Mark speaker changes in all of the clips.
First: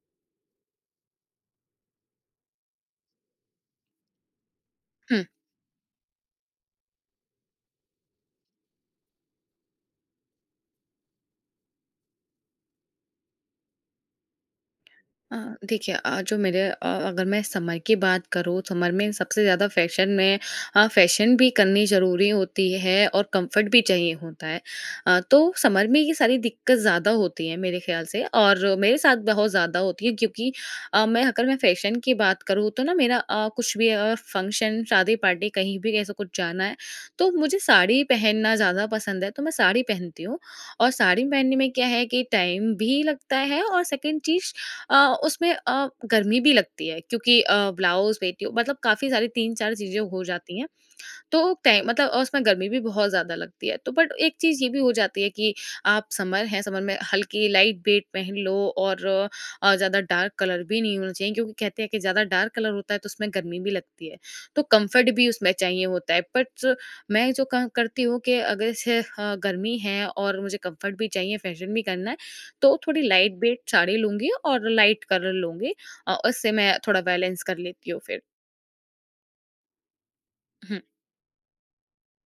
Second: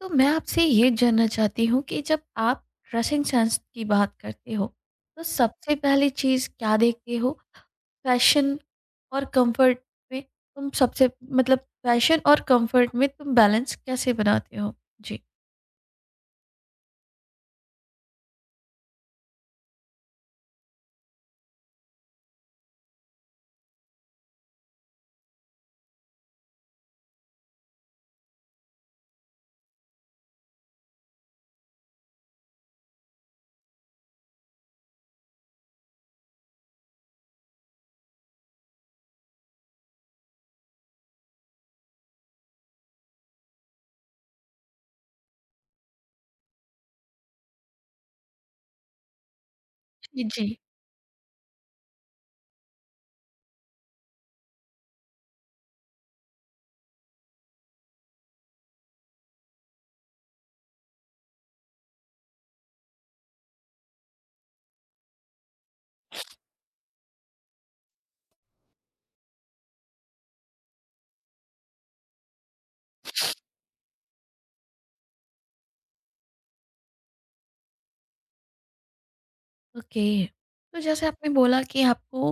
Speaker 1: तो मैं आपसे ये जानना चाहती हूँ कि जब आप ड्रेसिंग सेंस की बात करते हो, तो
Speaker 2: हुँ।
Speaker 1: सबसे पहली चीज़ क्या देखते हो? फ़ैशन और कंफर्ट में तुम सबसे मतलब फ़ैशन और कंफर्ट में तुम बैलेंस कैसे बनाते हो? जी।
Speaker 2: अ, देखिए जो अगर मैं समर की बात करूँ, समर में सबसे ज़्यादा फ़ैशन में फ़ैशन भी करनी ज़रूरी होती है और कम्फ़र्ट भी चाहिए होता है। तो समर में ये सारी दिक्कत ज़्यादा होती है मेरे ख़्याल से और मेरे साथ बहुत ज़्यादा होती है क्योंकि मैं अगर मैं फ़ैशन की बात करूँ तो ना कुछ भी फ़ंक्शन, शादी पार्टी कहीं भी ऐसा कुछ जाना है, तो मुझे साड़ी पहनना ज़्यादा पसंद है, तो मैं साड़ी पहनती हूँ। और साड़ी पहनने में क्या है कि टाइम भी लगता है और सेकंड चीज़ अ, उसमें गर्मी भी लगती है क्योंकि ब्लाउज़, पेटीकोट मतलब काफ़ी सारी 3-4 चीज़ें हो
Speaker 1: जी, जी।
Speaker 2: जाती हैं। तो टाइम मतलब और उसमें गर्मी भी बहुत ज़्यादा लगती है, तो बट एक चीज़ ये भी हो जाती है कि आप समर है, समर में हल्की लाइट वेट पहन लो और ज़्यादा डार्क कलर भी नहीं होना चाहिए क्योंकि कहते हैं कि ज़्यादा डार्क कलर होता है तो उसमें गर्मी भी लगती है। तो कम्फर्ट भी उसमें चाहिए होता है बट मैं जो क करती हूँ कि अगर जैसे गर्मी है और मुझे कम्फर्ट भी चाहिए, फैशन भी करना है, तो थोड़ी लाइट वेट साड़ी लूँगी और लाइट कलर लूँगी। उससे मैं थोड़ा बैलेंस कर लेती हूँ फिर।
Speaker 1: ओके। तो
Speaker 2: हुँ,
Speaker 1: जैसे आपने बोला कि आपको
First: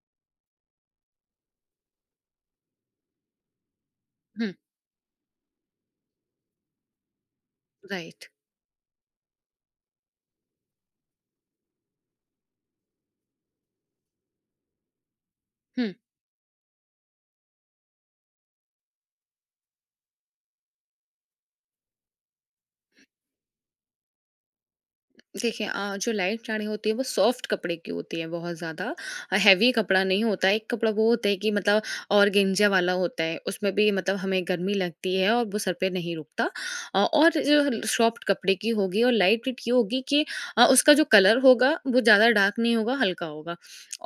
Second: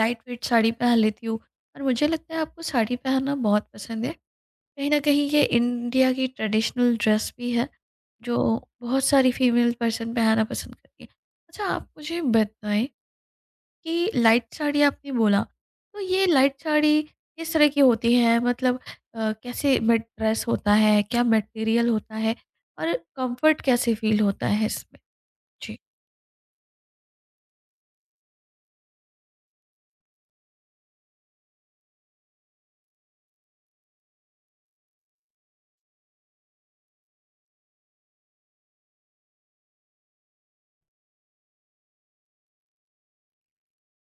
Speaker 1: लाइट वेट साड़ी पहन लेती हो और मुझे लगता है आपको साड़ी पहनना बहुत पसंद है।
Speaker 2: हुँ,
Speaker 1: कहीं न कहीं ये इंडिया की ट्रेडिशनल ड्रेस भी है,
Speaker 2: राइट।
Speaker 1: जो बहुत सारी फीमेल पर्सन पहनना पसंद करती है। अच्छा आप मुझे बताएँ कि लाइट साड़ी आपने बोला,
Speaker 2: हुँ।
Speaker 1: तो ये लाइट साड़ी किस तरह की होती है? कैसे मट ड्रेस होता है? क्या मटेरियल होता है? और कम्फर्ट कैसे फ़ील होता है इसमें?
Speaker 2: देखिए
Speaker 1: जी।
Speaker 2: जो लाइट साड़ी होती है वो सॉफ्ट कपड़े की होती है, बहुत ज़्यादा हैवी कपड़ा नहीं होता है। एक कपड़ा वो होता है कि मतलब ऑर्गेन्जा वाला होता है, उसमें भी मतलब हमें गर्मी लगती है और वो सर पे नहीं रुकता। और जो सॉफ्ट कपड़े की होगी और लाइट वेट, ये होगी कि उसका जो कलर होगा वो ज़्यादा डार्क नहीं होगा, हल्का होगा।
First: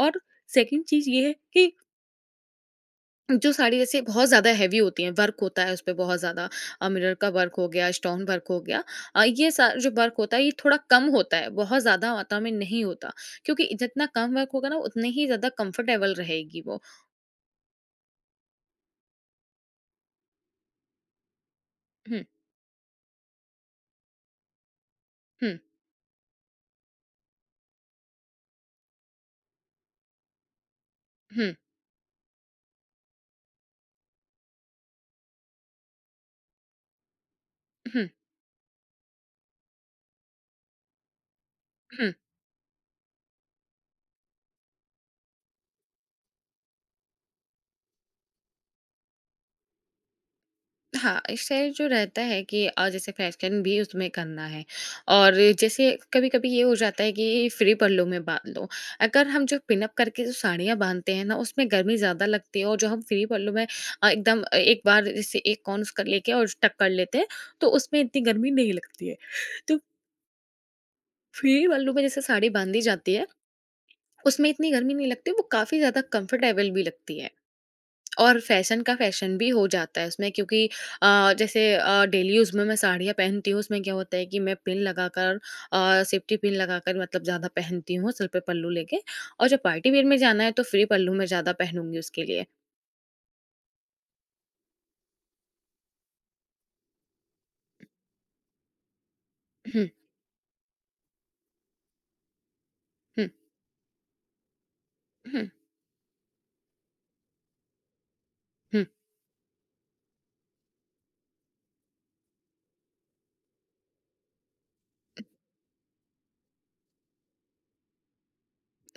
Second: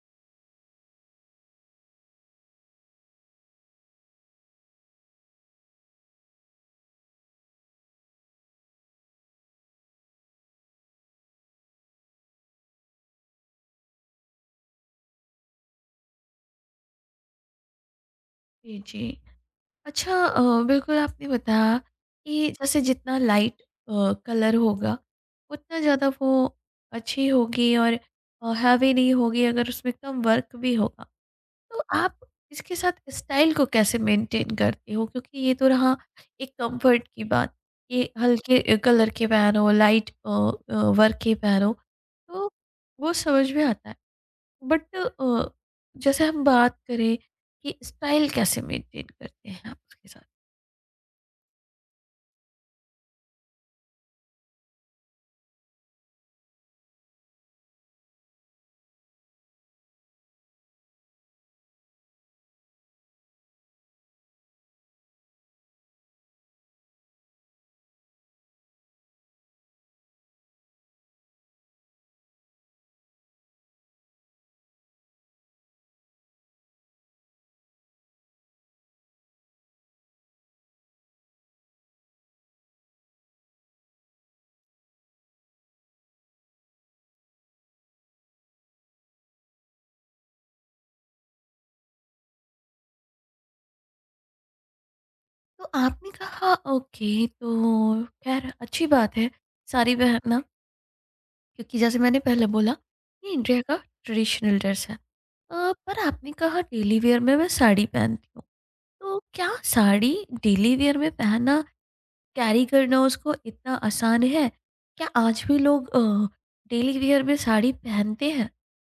Speaker 2: और सेकंड चीज़ ये है कि जो साड़ी जैसे बहुत ज़्यादा हेवी होती हैं, वर्क होता है उस पे बहुत ज़्यादा, मिरर का वर्क हो गया, स्टोन वर्क हो गया। अ, ये सा जो वर्क होता है ये थोड़ा कम होता है, बहुत ज़्यादा मात्रा में नहीं होता, क्योंकि जितना कम वर्क होगा ना उतने ही ज़्यादा कंफर्टेबल रहेगी वो।
Speaker 1: जी, जी। अच्छा, बिल्कुल आपने बताया
Speaker 2: हुँ,
Speaker 1: कि जैसे जितना लाइट कलर होगा
Speaker 2: हुँ,
Speaker 1: उतना ज़्यादा वो अच्छी होगी और हैवी नहीं होगी अगर उसमें कम वर्क भी होगा
Speaker 2: हुँ,
Speaker 1: तो आप इसके साथ स्टाइल को कैसे मेंटेन करते हो क्योंकि ये तो रहा एक कंफर्ट की बात,
Speaker 2: हुँ,
Speaker 1: ये हल्के कलर के पहनो, लाइट वर्क के पहनो,
Speaker 2: हुँ।
Speaker 1: तो वो समझ में आता है, बट जैसे हम बात करें कि स्टाइल कैसे मेंटेन करते हैं आप उसके साथ।
Speaker 2: हाँ, इससे जो रहता है कि जैसे फैशन भी उसमें करना है और जैसे कभी-कभी ये हो जाता है कि फ्री पल्लू में बाँध लो। अगर हम जो पिनअप करके जो साड़ियाँ बाँधते हैं ना, उसमें गर्मी ज़्यादा लगती है, और जो हम फ्री पल्लू में एक बार जैसे एक कोन उसका लेके और टक कर लेते हैं, तो उसमें इतनी गर्मी नहीं लगती है। तो फ्री पल्लू में जैसे साड़ी बाँधी जाती है, उसमें इतनी गर्मी नहीं लगती, वो काफ़ी ज़्यादा कंफर्टेबल भी लगती है। और फैशन का फैशन भी हो जाता है उसमें, क्योंकि जैसे डेली यूज़ में मैं साड़ियाँ पहनती हूँ, उसमें क्या होता है कि मैं पिन लगाकर और सेफ्टी पिन लगाकर मतलब ज़्यादा पहनती हूँ, सिर पे पल्लू लेके। और जब पार्टी वेयर में जाना है तो फ्री पल्लू मैं ज़्यादा पहनूंगी उसके लिए।
Speaker 1: तो आपने कहा ओके, तो खैर अच्छी बात है
Speaker 2: हम्म।
Speaker 1: सारी बहना क्योंकि जैसे मैंने पहले बोला,
Speaker 2: हम्म।
Speaker 1: ये इंडिया का ट्रेडिशनल ड्रेस है।
Speaker 2: हम्म।
Speaker 1: पर आपने कहा डेली वेयर में मैं साड़ी पहनती हूँ,
Speaker 2: हम्म।
Speaker 1: तो क्या साड़ी डेली वेयर में पहनना, कैरी करना उसको इतना आसान है? क्या आज भी लोग डेली वेयर में साड़ी पहनते हैं?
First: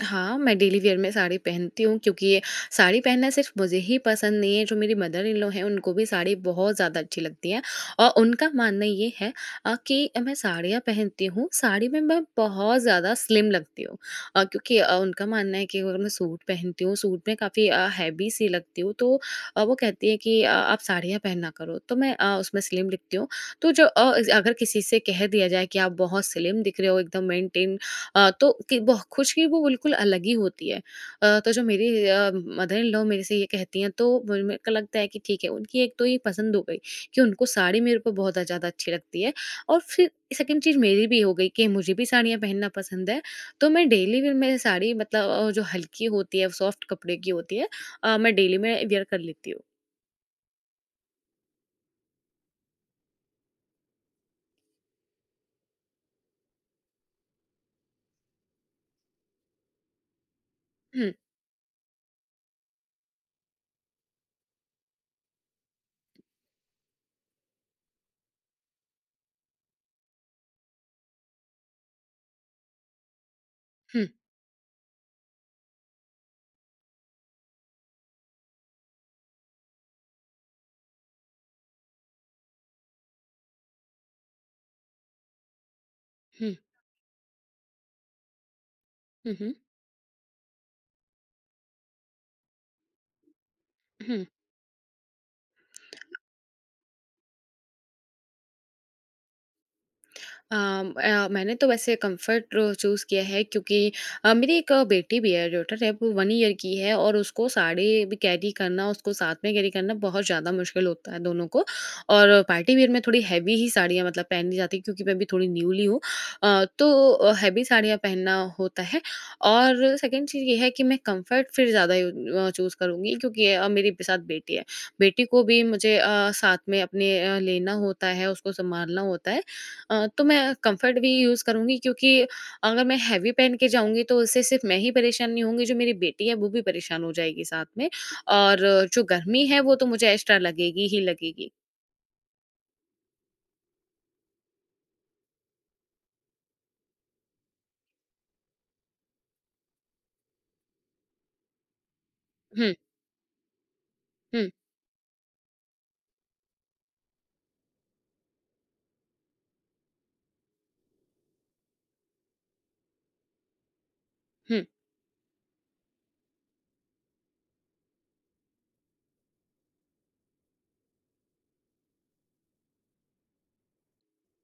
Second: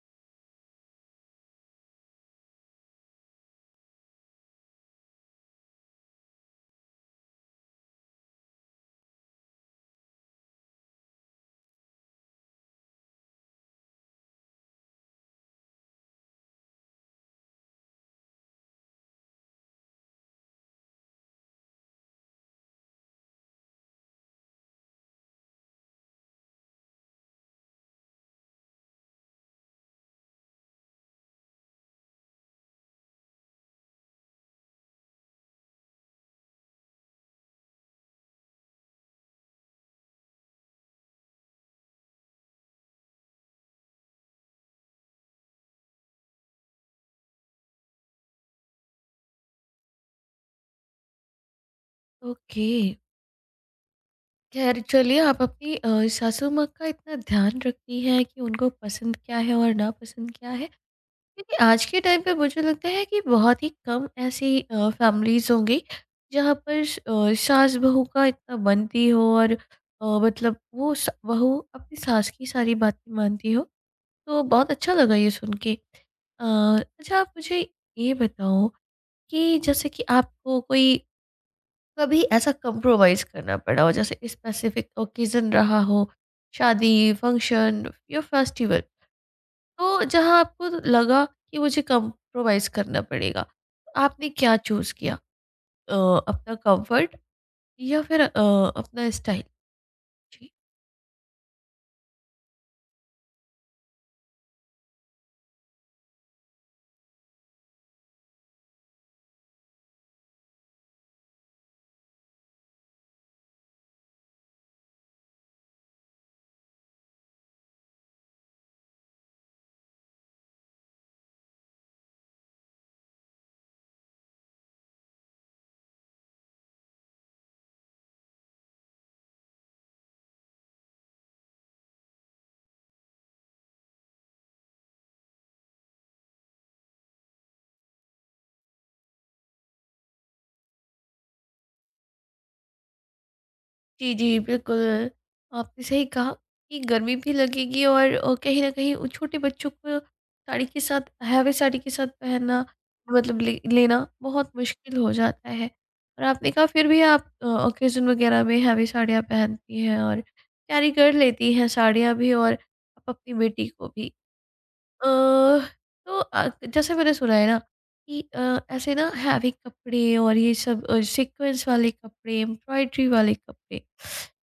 Speaker 2: हाँ, मैं डेली वियर में साड़ी पहनती हूँ क्योंकि ये साड़ी पहनना सिर्फ़ मुझे ही पसंद नहीं है, जो मेरी मदर इन लॉ हैं, उनको भी साड़ी बहुत ज़्यादा अच्छी लगती है। और उनका मानना ये है कि मैं साड़ियाँ पहनती हूँ, साड़ी में मैं बहुत ज़्यादा स्लिम लगती हूँ। क्योंकि उनका मानना है कि अगर मैं सूट पहनती हूँ, सूट में काफ़ी हैवी सी लगती हूँ, तो वो कहती हैं कि आप साड़ियाँ पहना करो, तो मैं उसमें स्लिम दिखती हूँ। तो अगर किसी से कह दिया जाए कि आप बहुत स्लिम दिख रहे हो, एकदम मेंटेन, तो कि बह खुशी वो बिल्कुल अलग ही होती है। तो जो मेरी मदर इन लॉ मेरे से ये कहती हैं तो म मेरे को लगता है कि ठीक है, उनकी एक तो ये पसंद हो गई कि उनको साड़ी मेरे ऊपर बहुत ज़्यादा अच्छी लगती है। और फिर सेकंड चीज़ मेरी भी हो गई कि मुझे भी साड़ियाँ पहनना पसंद है। तो मैं डेली वियर में साड़ी मतलब जो हल्की होती है, सॉफ्ट कपड़े की होती है, मैं डेली में वियर कर लेती हूँ।
Speaker 1: ओके, खैर चलिए आप अपनी सासू माँ का इतना ध्यान रखती हैं कि उनको पसंद क्या है और नापसंद क्या है,
Speaker 2: हुँ,
Speaker 1: क्योंकि आज के टाइम पे मुझे लगता है कि बहुत ही कम ऐसी फैमिलीज़ होंगी जहाँ पर सास बहू का इतना बनती हो और मतलब वो बहू अपनी सास की सारी बातें मानती हो।
Speaker 2: हुँ,
Speaker 1: तो बहुत अच्छा लगा ये सुन के। अ, अच्छा आप मुझे ये बताओ कि जैसे कि आपको कोई कभी ऐसा कंप्रोमाइज़ करना पड़ा हो, जैसे स्पेसिफिक ओकेज़न रहा हो,
Speaker 2: हुँ,
Speaker 1: शादी फंक्शन या फेस्टिवल,
Speaker 2: हुँ, हुँ,
Speaker 1: तो जहाँ आपको लगा कि मुझे कंप्रोमाइज़ करना पड़ेगा,
Speaker 2: हुँ।
Speaker 1: आपने क्या चूज़ किया? अ, अपना कंफर्ट या फिर अपना स्टाइल? जी।
Speaker 2: मैंने तो वैसे कंफर्ट चूज़ किया है, क्योंकि मेरी एक बेटी भी है, डॉटर है, वो 1 ईयर की है और उसको साड़ी भी कैरी करना, उसको साथ में कैरी करना बहुत ज़्यादा मुश्किल होता है दोनों को। और पार्टी वियर में थोड़ी हैवी ही साड़ियाँ मतलब पहननी जाती है, क्योंकि मैं भी थोड़ी न्यूली हूँ। तो हैवी साड़ियाँ पहनना होता है, और सेकंड चीज़ ये है कि मैं कंफर्ट फिर ज़्यादा चूज़ करूँगी क्योंकि मेरे साथ बेटी है। बेटी को भी मुझे साथ में अपने लेना होता है, उसको सँभालना होता है। तो मैं कंफर्ट भी यूज़ करूँगी, क्योंकि अगर मैं हैवी पहन के जाऊँगी तो उससे सिर्फ मैं ही परेशान नहीं होंगी, जो मेरी बेटी है वो भी परेशान हो जाएगी साथ में। और जो गर्मी है वो तो मुझे एक्स्ट्रा लगेगी ही लगेगी।
Speaker 1: जी, जी, बिल्कुल, आपने सही कहा कि गर्मी भी लगेगी और कहीं न कहीं उन छोटे बच्चों को साड़ी के साथ, हैवी साड़ी के साथ पहनना
Speaker 2: हुँ,
Speaker 1: मतलब ले लेना
Speaker 2: हुँ,
Speaker 1: बहुत मुश्किल हो जाता है। और आपने कहा फिर भी आप ऑकेज़न वगैरह में हैवी साड़ियाँ पहनती हैं और कैरी कर लेती हैं साड़ियाँ भी और आप अपनी बेटी को भी।
Speaker 2: हुँ,
Speaker 1: अ, तो जैसे मैंने सुना है ना कि ऐसे ना हैवी कपड़े और ये सब सीक्वेंस वाले कपड़े, एम्ब्रॉयडरी वाले कपड़े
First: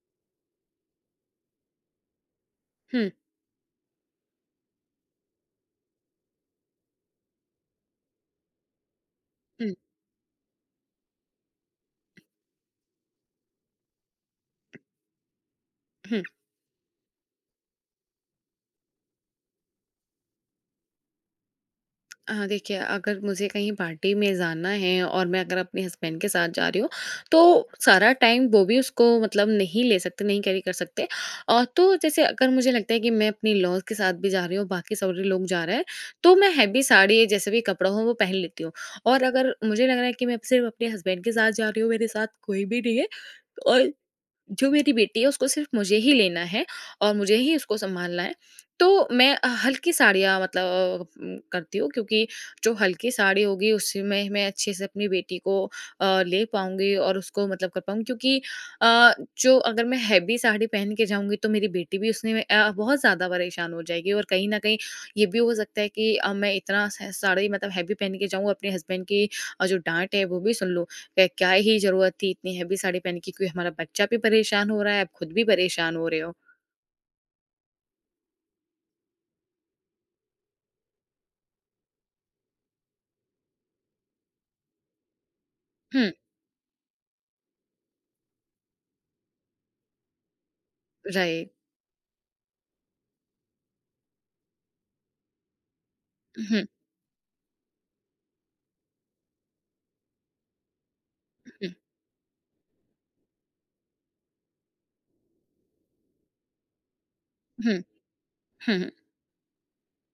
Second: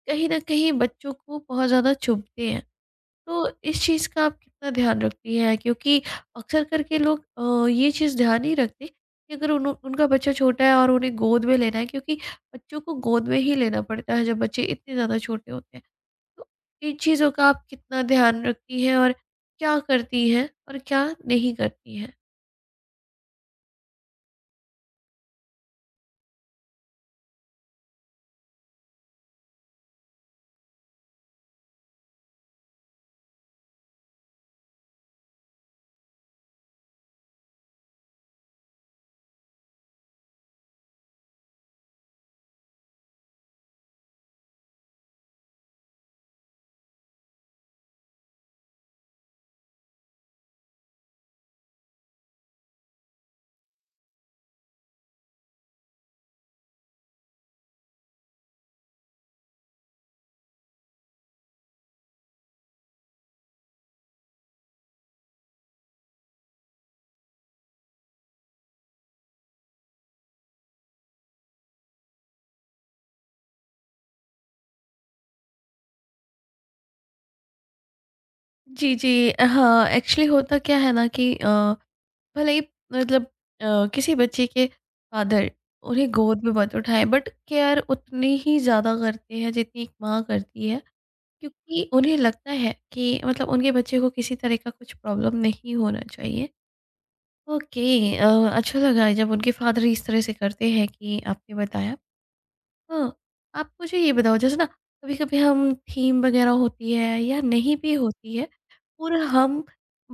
Speaker 1: कहीं ना कहीं बच्चों को बहुत ज़्यादा चुभते हैं,
Speaker 2: हुँ,
Speaker 1: तो इस चीज़ का आप कितना ध्यान रखती हैं क्योंकि अक्सर करके लोग ये चीज़ ध्यान नहीं रखते कि अगर उन
Speaker 2: हुँ,
Speaker 1: उनका बच्चा छोटा है और उन्हें गोद में लेना है, क्योंकि बच्चों को गोद में ही लेना पड़ता है जब बच्चे इतने ज़्यादा छोटे होते हैं।
Speaker 2: हुँ।
Speaker 1: तो इन चीज़ों का आप कितना ध्यान रखती हैं और क्या करती हैं और क्या नहीं करती हैं?
Speaker 2: हाँ, देखिए अगर मुझे कहीं पार्टी में जाना है और मैं अगर अपने हस्बैंड के साथ जा रही हूँ, तो सारा टाइम वो भी उसको मतलब नहीं ले सकते, नहीं कैरी कर सकते। तो जैसे अगर मुझे लगता है कि मैं अपनी लॉज़ के साथ भी जा रही हूँ, बाकी सारे लोग जा रहे हैं, तो मैं हैवी साड़ी जैसे भी कपड़ा हो वो पहन लेती हूँ। और अगर मुझे लग रहा है कि मैं सिर्फ़ अपने हस्बैंड के साथ जा रही हूँ, मेरे साथ कोई भी नहीं है, और जो मेरी बेटी है उसको सिर्फ़ मुझे ही लेना है और मुझे ही उसको सँभालना है। तो मैं हल्की साड़ियाँ मतलब करती हूँ, क्योंकि जो हल्की साड़ी होगी उसमें मैं अच्छे से अपनी बेटी को ले पाऊँगी और उसको मतलब कर पाऊँगी, क्योंकि अ, जो अगर मैं हैवी साड़ी पहन के जाऊँगी तो मेरी बेटी भी उसने में बहुत ज़्यादा परेशान हो जाएगी, और कहीं न कहीं ये भी हो सकता है कि मैं इतना स साड़ी मतलब हैवी पहन के जाऊँ, अपने हस्बैंड की जो डाँट है वो भी सुन लूँ। क क्या ही ज़रूरत थी इतनी हेवी साड़ी पहनने की, क्योंकि हमारा बच्चा भी परेशान हो रहा है, आप खुद भी परेशान हो रहे हो।
Speaker 1: जी, जी। हाँ, एक्चुअली होता क्या है ना कि भले ही मतलब किसी बच्चे के फादर उन्हें
Speaker 2: हुँ,
Speaker 1: गोद में मत उठाएँ, बट केयर उतनी ही ज़्यादा करते हैं जितनी एक माँ करती है।
Speaker 2: राइट।
Speaker 1: क्योंकि उन्हें लगता है कि मतलब उनके बच्चे को किसी तरह का कुछ प्रॉब्लम नहीं होना चाहिए।
Speaker 2: हुँ,
Speaker 1: ओके, अच्छा लगा जब उनके फादर इस तरह से करते हैं कि आपने
Speaker 2: हुँ,
Speaker 1: बताया। हाँ, आप मुझे ये बताओ, जैसे ना कभी-कभी हम थीम वगैरह होती है या नहीं
Speaker 2: हुँ,
Speaker 1: भी होती है,
Speaker 2: हुँ,
Speaker 1: और हम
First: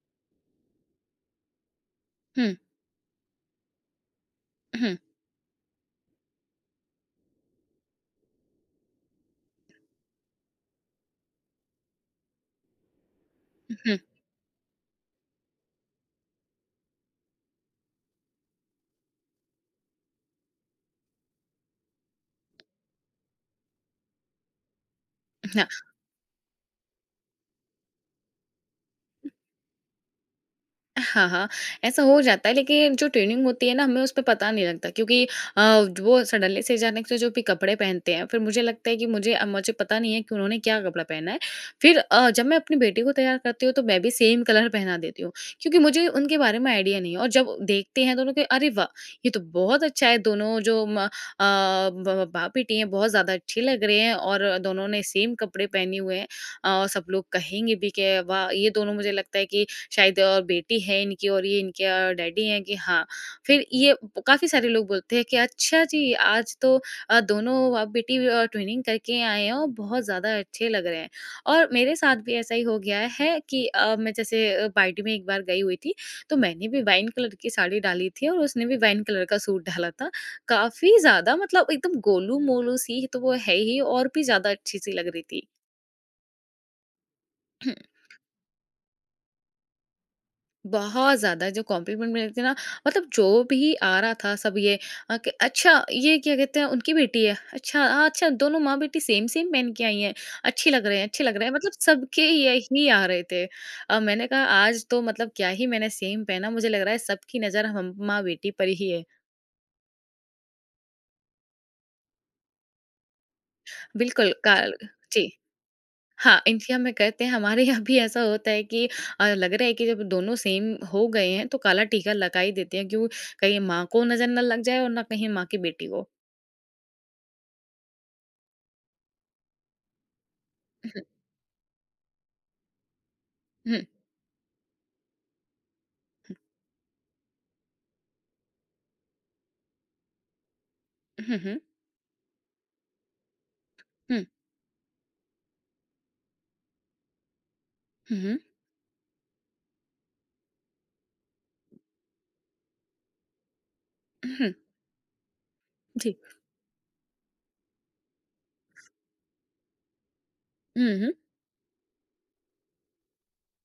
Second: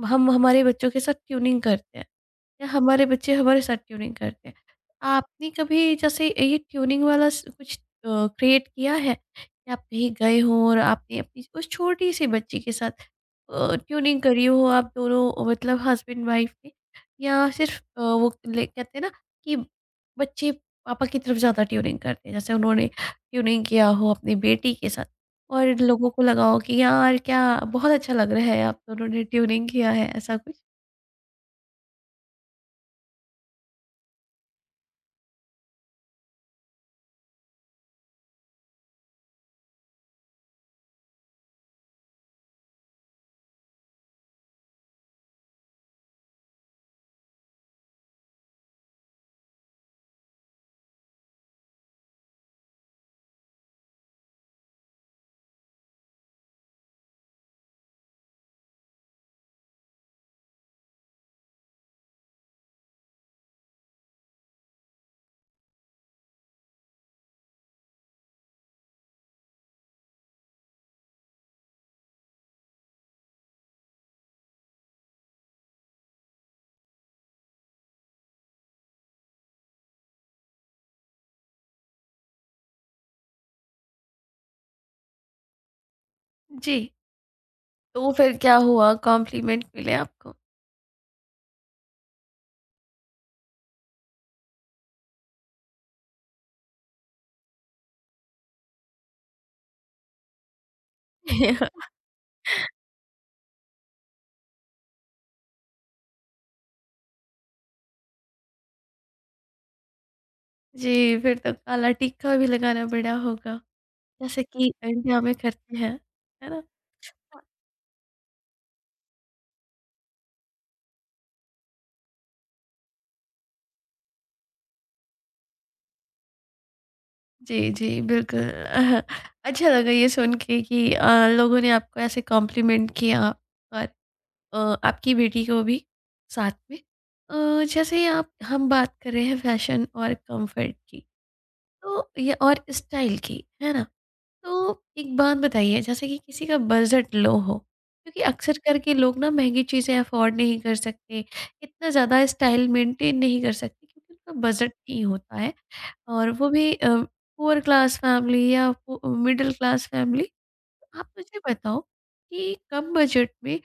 Speaker 1: हम हमारे बच्चों के साथ ट्यूनिंग करते हैं।
Speaker 2: हुँ,
Speaker 1: या हमारे बच्चे हमारे साथ ट्यूनिंग करते हैं।
Speaker 2: हुँ,
Speaker 1: आपने कभी जैसे ये ट्यूनिंग वाला स कुछ अ, क्रिएट किया है कि आप कहीं गए हों और आपने अपनी उस छोटी-सी बच्ची के साथ
Speaker 2: हुँ, हुँ।
Speaker 1: ट्यूनिंग करी हो, आप दोनों मतलब हस्बैंड वाइफ ने, या सिर्फ़ वो ले कहते हैं ना कि बच्चे पापा की तरफ ज़्यादा ट्यूनिंग करते हैं। जैसे उन्होंने ट्यूनिंग किया हो अपनी बेटी के साथ और लोगों को लगा हो कि यार क्या बहुत अच्छा लग रहा है, आप दोनों ने ट्यूनिंग किया है, ऐसा कुछ?
Speaker 2: हाँ, ऐसा हो जाता है, लेकिन जो ट्रेनिंग होती है ना हमें उसपे पता नहीं लगता, क्योंकि अ, वो सडनली से अचानक से जो भी कपड़े पहनते हैं, फिर मुझे लगता है कि मुझे पता नहीं है कि उन्होंने क्या कपड़ा पहना है। फिर जब मैं अपनी बेटी को तैयार करती हूँ तो मैं भी सेम कलर पहना देती हूँ, क्योंकि मुझे उनके बारे में आइडिया नहीं है। और जब देखते हैं दोनों के, अरे वाह! ये तो बहुत अच्छा है, दोनों जो म अ, ब बाप-बेटी हैं बहुत ज़्यादा अच्छे लग रहे हैं और दोनों ने सेम कपड़े पहने हुए हैं। सब लोग कहेंगे भी कि वाह! ये दोनों, मुझे लगता है कि शायद बेटी है इनकी और ये इनके डैडी हैं, कि हाँ, फिर ये काफ़ी सारे लोग बोलते हैं कि अच्छा जी, आज तो दोनों आप बेटी ट्विनिंग करके आए हैं और बहुत ज़्यादा अच्छे लग रहे हैं। और मेरे साथ भी ऐसा ही हो गया है कि मैं जैसे पार्टी में एक बार गई हुई थी, तो मैंने भी वाइन कलर की साड़ी डाली थी और उसने भी वाइन कलर का सूट डाला था। काफ़ी ज़्यादा मतलब एकदम गोलू-मोलू सी तो वो है ही, और भी ज़्यादा अच्छी-सी लग रही थी।
Speaker 1: जी। तो फिर क्या हुआ, कॉम्प्लीमेंट मिले आपको?
Speaker 2: बहुत ज़्यादा जो कॉम्प्लीमेंट मिले थे ना, मतलब जो भी आ रहा था सब ये कि अच्छा, ये क्या कहते हैं, उनकी बेटी है, अच्छा हाँ अच्छा, दोनों माँ बेटी सेम सेम पहन के आई हैं, अच्छी लग रहे हैं, अच्छे लग रहे हैं, मतलब सबके यही आ रहे थे। अब मैंने कहा आज तो मतलब क्या ही, मैंने सेम पहना, मुझे लग रहा है सबकी नज़र हम माँ बेटी पर ही है।
Speaker 1: जी, फिर तो काला टीका भी लगाना पड़ा होगा,
Speaker 2: बिल्कुल
Speaker 1: जैसे कि
Speaker 2: काल
Speaker 1: इंडिया
Speaker 2: जी,
Speaker 1: में करते हैं,
Speaker 2: हाँ,
Speaker 1: है ना?
Speaker 2: इंडिया में करते हैं, हमारे यहाँ भी ऐसा होता है कि लग रहा है कि जब दोनों सेम हो गए हैं, तो काला टीका लगा ही देते हैं, क्यों, कहीं माँ को नज़र ना लग जाए और ना कहीं माँ की बेटी को।
Speaker 1: जी, जी, बिल्कुल। अच्छा लगा ये सुन के कि लोगों ने आपको ऐसे कॉम्प्लीमेंट किया
Speaker 2: हुँ,
Speaker 1: और
Speaker 2: हुँ,
Speaker 1: अ, आपकी बेटी को भी साथ में। जैसे ही आप हम बात कर रहे हैं फैशन और कंफर्ट की,
Speaker 2: हुँ, हुँ, हुँ,
Speaker 1: तो ये और स्टाइल की, है ना?
Speaker 2: हुँ,
Speaker 1: तो एक बात बताइए, जैसे कि किसी का बजट लो हो क्योंकि
Speaker 2: हुँ,
Speaker 1: अक्सर करके लोग ना महंगी चीज़ें अफोर्ड नहीं कर सकते, इतना ज़्यादा स्टाइल मेंटेन नहीं कर सकते क्योंकि
Speaker 2: हुँ,
Speaker 1: उनका
Speaker 2: हुँ,
Speaker 1: बजट नहीं होता है,
Speaker 2: जी।
Speaker 1: और वो भी पुअर क्लास फैमिली या मिडिल क्लास फैमिली।
Speaker 2: हुँ,
Speaker 1: आप
Speaker 2: हुँ।
Speaker 1: मुझे बताओ कि कम बजट में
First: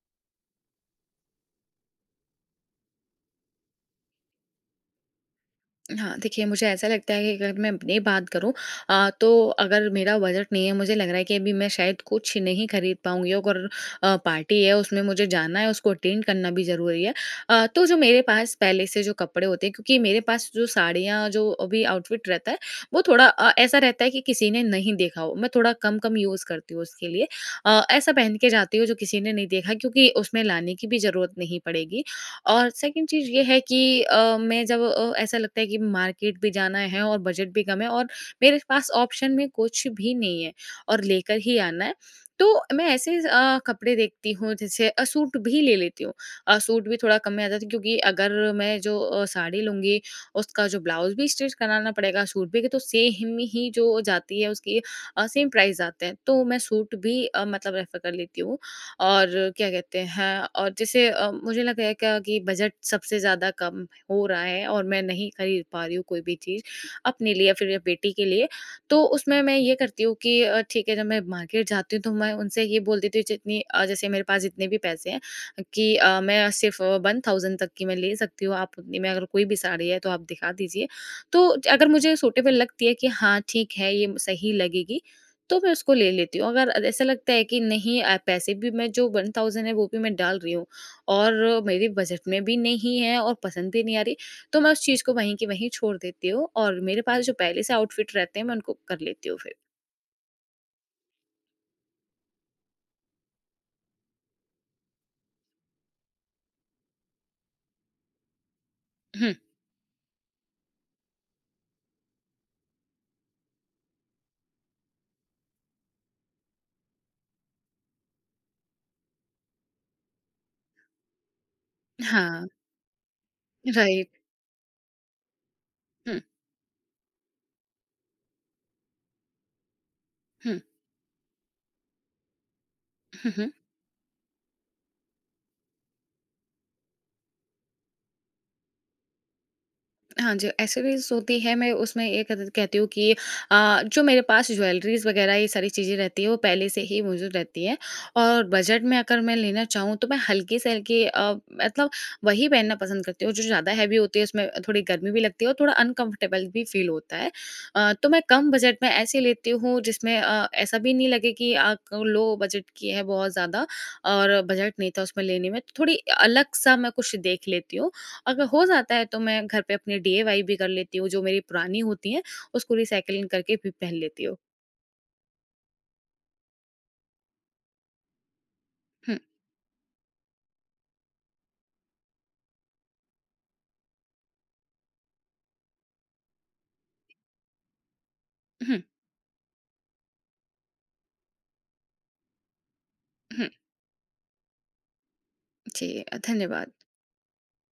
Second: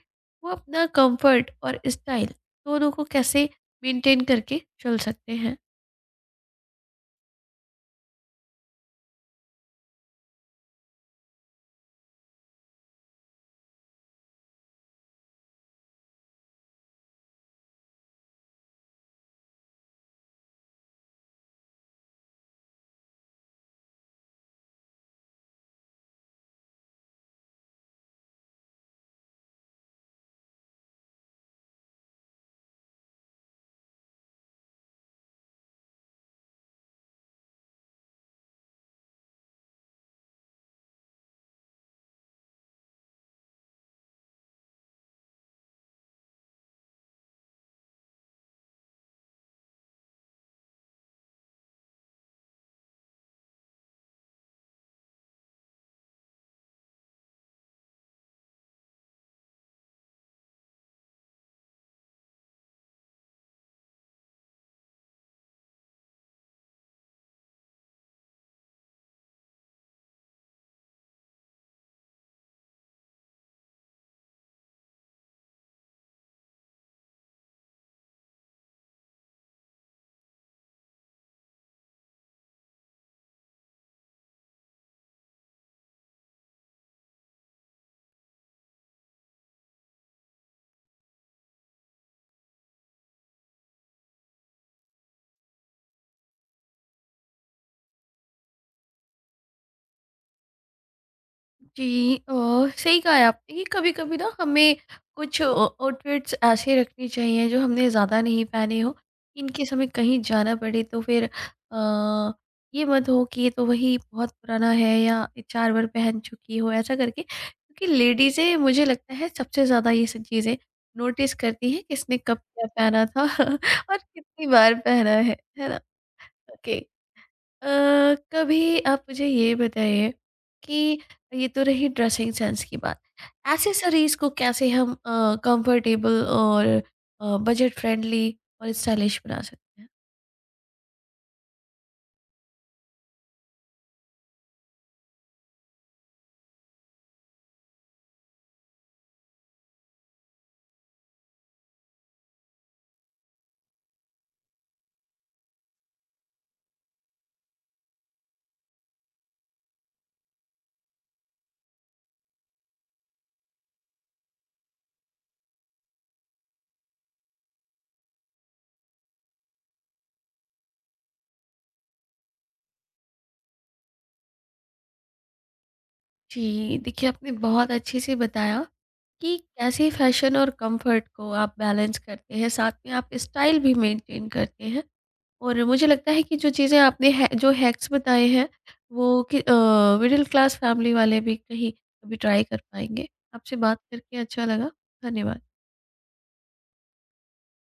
Speaker 1: वो अपना कंफर्ट और स्टाइल दोनों को कैसे मेंटेन करके चल सकते हैं?
Speaker 2: हाँ, देखिए मुझे ऐसा लगता है कि अगर मैं अपनी बात करूँ, तो अगर मेरा बजट नहीं है, मुझे लग रहा है कि अभी मैं शायद कुछ नहीं खरीद पाऊँगी, अगर पार्टी है उसमें मुझे जाना है, उसको अटेंड करना भी ज़रूरी है। तो जो मेरे पास पहले से जो कपड़े होते हैं, क्योंकि मेरे पास जो साड़ियाँ जो अभी आउटफिट रहता है, वो थोड़ा ऐसा रहता है कि किसी ने नहीं देखा हो, मैं थोड़ा कम कम यूज़ करती हूँ उसके लिए। ऐसा पहन के जाती हूँ जो किसी ने नहीं देखा, क्योंकि उसमें लाने की भी ज़रूरत नहीं पड़ेगी। और सेकंड चीज़ ये है कि मैं जब ऐसा लगता है कि मार्केट भी जाना है और बजट भी कम है और मेरे पास ऑप्शन में कुछ भी नहीं है और लेकर ही आना है, तो मैं ऐसे कपड़े देखती हूँ, जैसे सूट भी ले लेती हूँ। सूट भी थोड़ा कम में आ जाता है, क्योंकि अगर मैं जो साड़ी लूँगी, उसका जो ब्लाउज़ भी स्टिच कराना पड़ेगा, सूट भी तो सेम ही जो जाती है उसकी, सेम प्राइस आते हैं, तो मैं सूट भी मतलब रेफ़र कर लेती हूँ। और क्या कहते हैं, और जैसे मुझे लग रहा है क्या कि बजट सबसे ज़्यादा कम हो रहा है और मैं नहीं खरीद पा रही हूँ कोई भी चीज़ अपने लिए या फिर बेटी के लिए। तो उसमें मैं ये करती हूँ कि ठीक है, जब मैं मार्केट जाती हूँ तो मैं उनसे ये बोल देती हूँ, जितनी जैसे मेरे पास जितने भी पैसे हैं कि मैं सिर्फ 1000 तक की मैं ले सकती हूँ, आप उतनी में अगर कोई भी साड़ी है तो आप दिखा दीजिए। तो अगर मुझे सूटेबल लगती है कि हाँ ठीक है, ये सही लगेगी, तो मैं उसको ले लेती हूँ। अगर ऐसा लगता है कि नहीं, पैसे भी मैं जो 1000 है वो भी मैं डाल रही हूँ और मेरे बजट में भी नहीं है और पसंद भी नहीं आ रही, तो मैं उस चीज़ को वहीं की वहीं छोड़ देती हूँ और मेरे पास जो पहले से आउटफिट रहते हैं मैं उनको कर लेती हूँ फिर।
Speaker 1: जी, सही कहा है आपने कि कभी कभी ना हमें कुछ आउटफिट्स ऐसे रखने चाहिए जो हमने ज़्यादा नहीं पहने हो,
Speaker 2: हुँ।
Speaker 1: इनकेस हमें कहीं जाना पड़े, तो फिर ये मत हो कि ये तो वही बहुत पुराना है या ये चार बार पहन चुकी हो ऐसा करके, क्योंकि लेडीज़ें मुझे लगता है सबसे ज़्यादा ये सब चीज़ें नोटिस करती हैं किसने कब
Speaker 2: हाँ,
Speaker 1: क्या पहना था। और
Speaker 2: राइट।
Speaker 1: कितनी बार पहना है ना?
Speaker 2: हुँ,
Speaker 1: ओके, अ, कभी आप मुझे ये बताइए
Speaker 2: हुँ।
Speaker 1: कि ये तो रही ड्रेसिंग सेंस की बात। एक्सेसरीज़ को कैसे हम कंफर्टेबल और बजट फ्रेंडली और स्टाइलिश बना सकते हैं?
Speaker 2: हाँ जी, ऐसे रील्स होती है, मैं उसमें ये कह कहती हूँ कि जो मेरे पास ज्वेलरीज़ वगैरह ये सारी चीज़ें रहती है, वो पहले से ही मौजूद रहती है। और बजट में अगर मैं लेना चाहूँ तो मैं हल्की से हल्की, मतलब वही पहनना पसंद करती हूँ, जो ज़्यादा हैवी होती है उसमें थोड़ी गर्मी भी लगती है और थोड़ा अनकम्फर्टेबल भी फ़ील होता है। तो मैं कम बजट में ऐसी लेती हूँ जिसमें ऐसा भी नहीं लगे कि लो बजट की है। बहुत ज़्यादा और बजट नहीं था उसमें लेने में, तो थोड़ी अलग-सा मैं कुछ देख लेती हूँ। अगर हो जाता है तो मैं घर पे अपनी डीआईवाई भी कर लेती हूँ, जो मेरी पुरानी होती हैं, उसको रिसाइक्लिंग करके भी पहन लेती हूँ।
Speaker 1: जी, देखिए आपने बहुत अच्छे से बताया
Speaker 2: हुँ,
Speaker 1: कि कैसे फैशन और कंफर्ट को आप बैलेंस करते हैं, साथ में आप स्टाइल भी मेंटेन करते हैं। और मुझे लगता है कि जो चीज़ें आपने है जो हैक्स बताए हैं,
Speaker 2: हुँ,
Speaker 1: वो कि मिडिल क्लास फैमिली वाले भी कहीं कभी ट्राई कर पाएँगे।
Speaker 2: हुँ।
Speaker 1: आपसे बात करके अच्छा लगा। धन्यवाद।
Speaker 2: जी, धन्यवाद।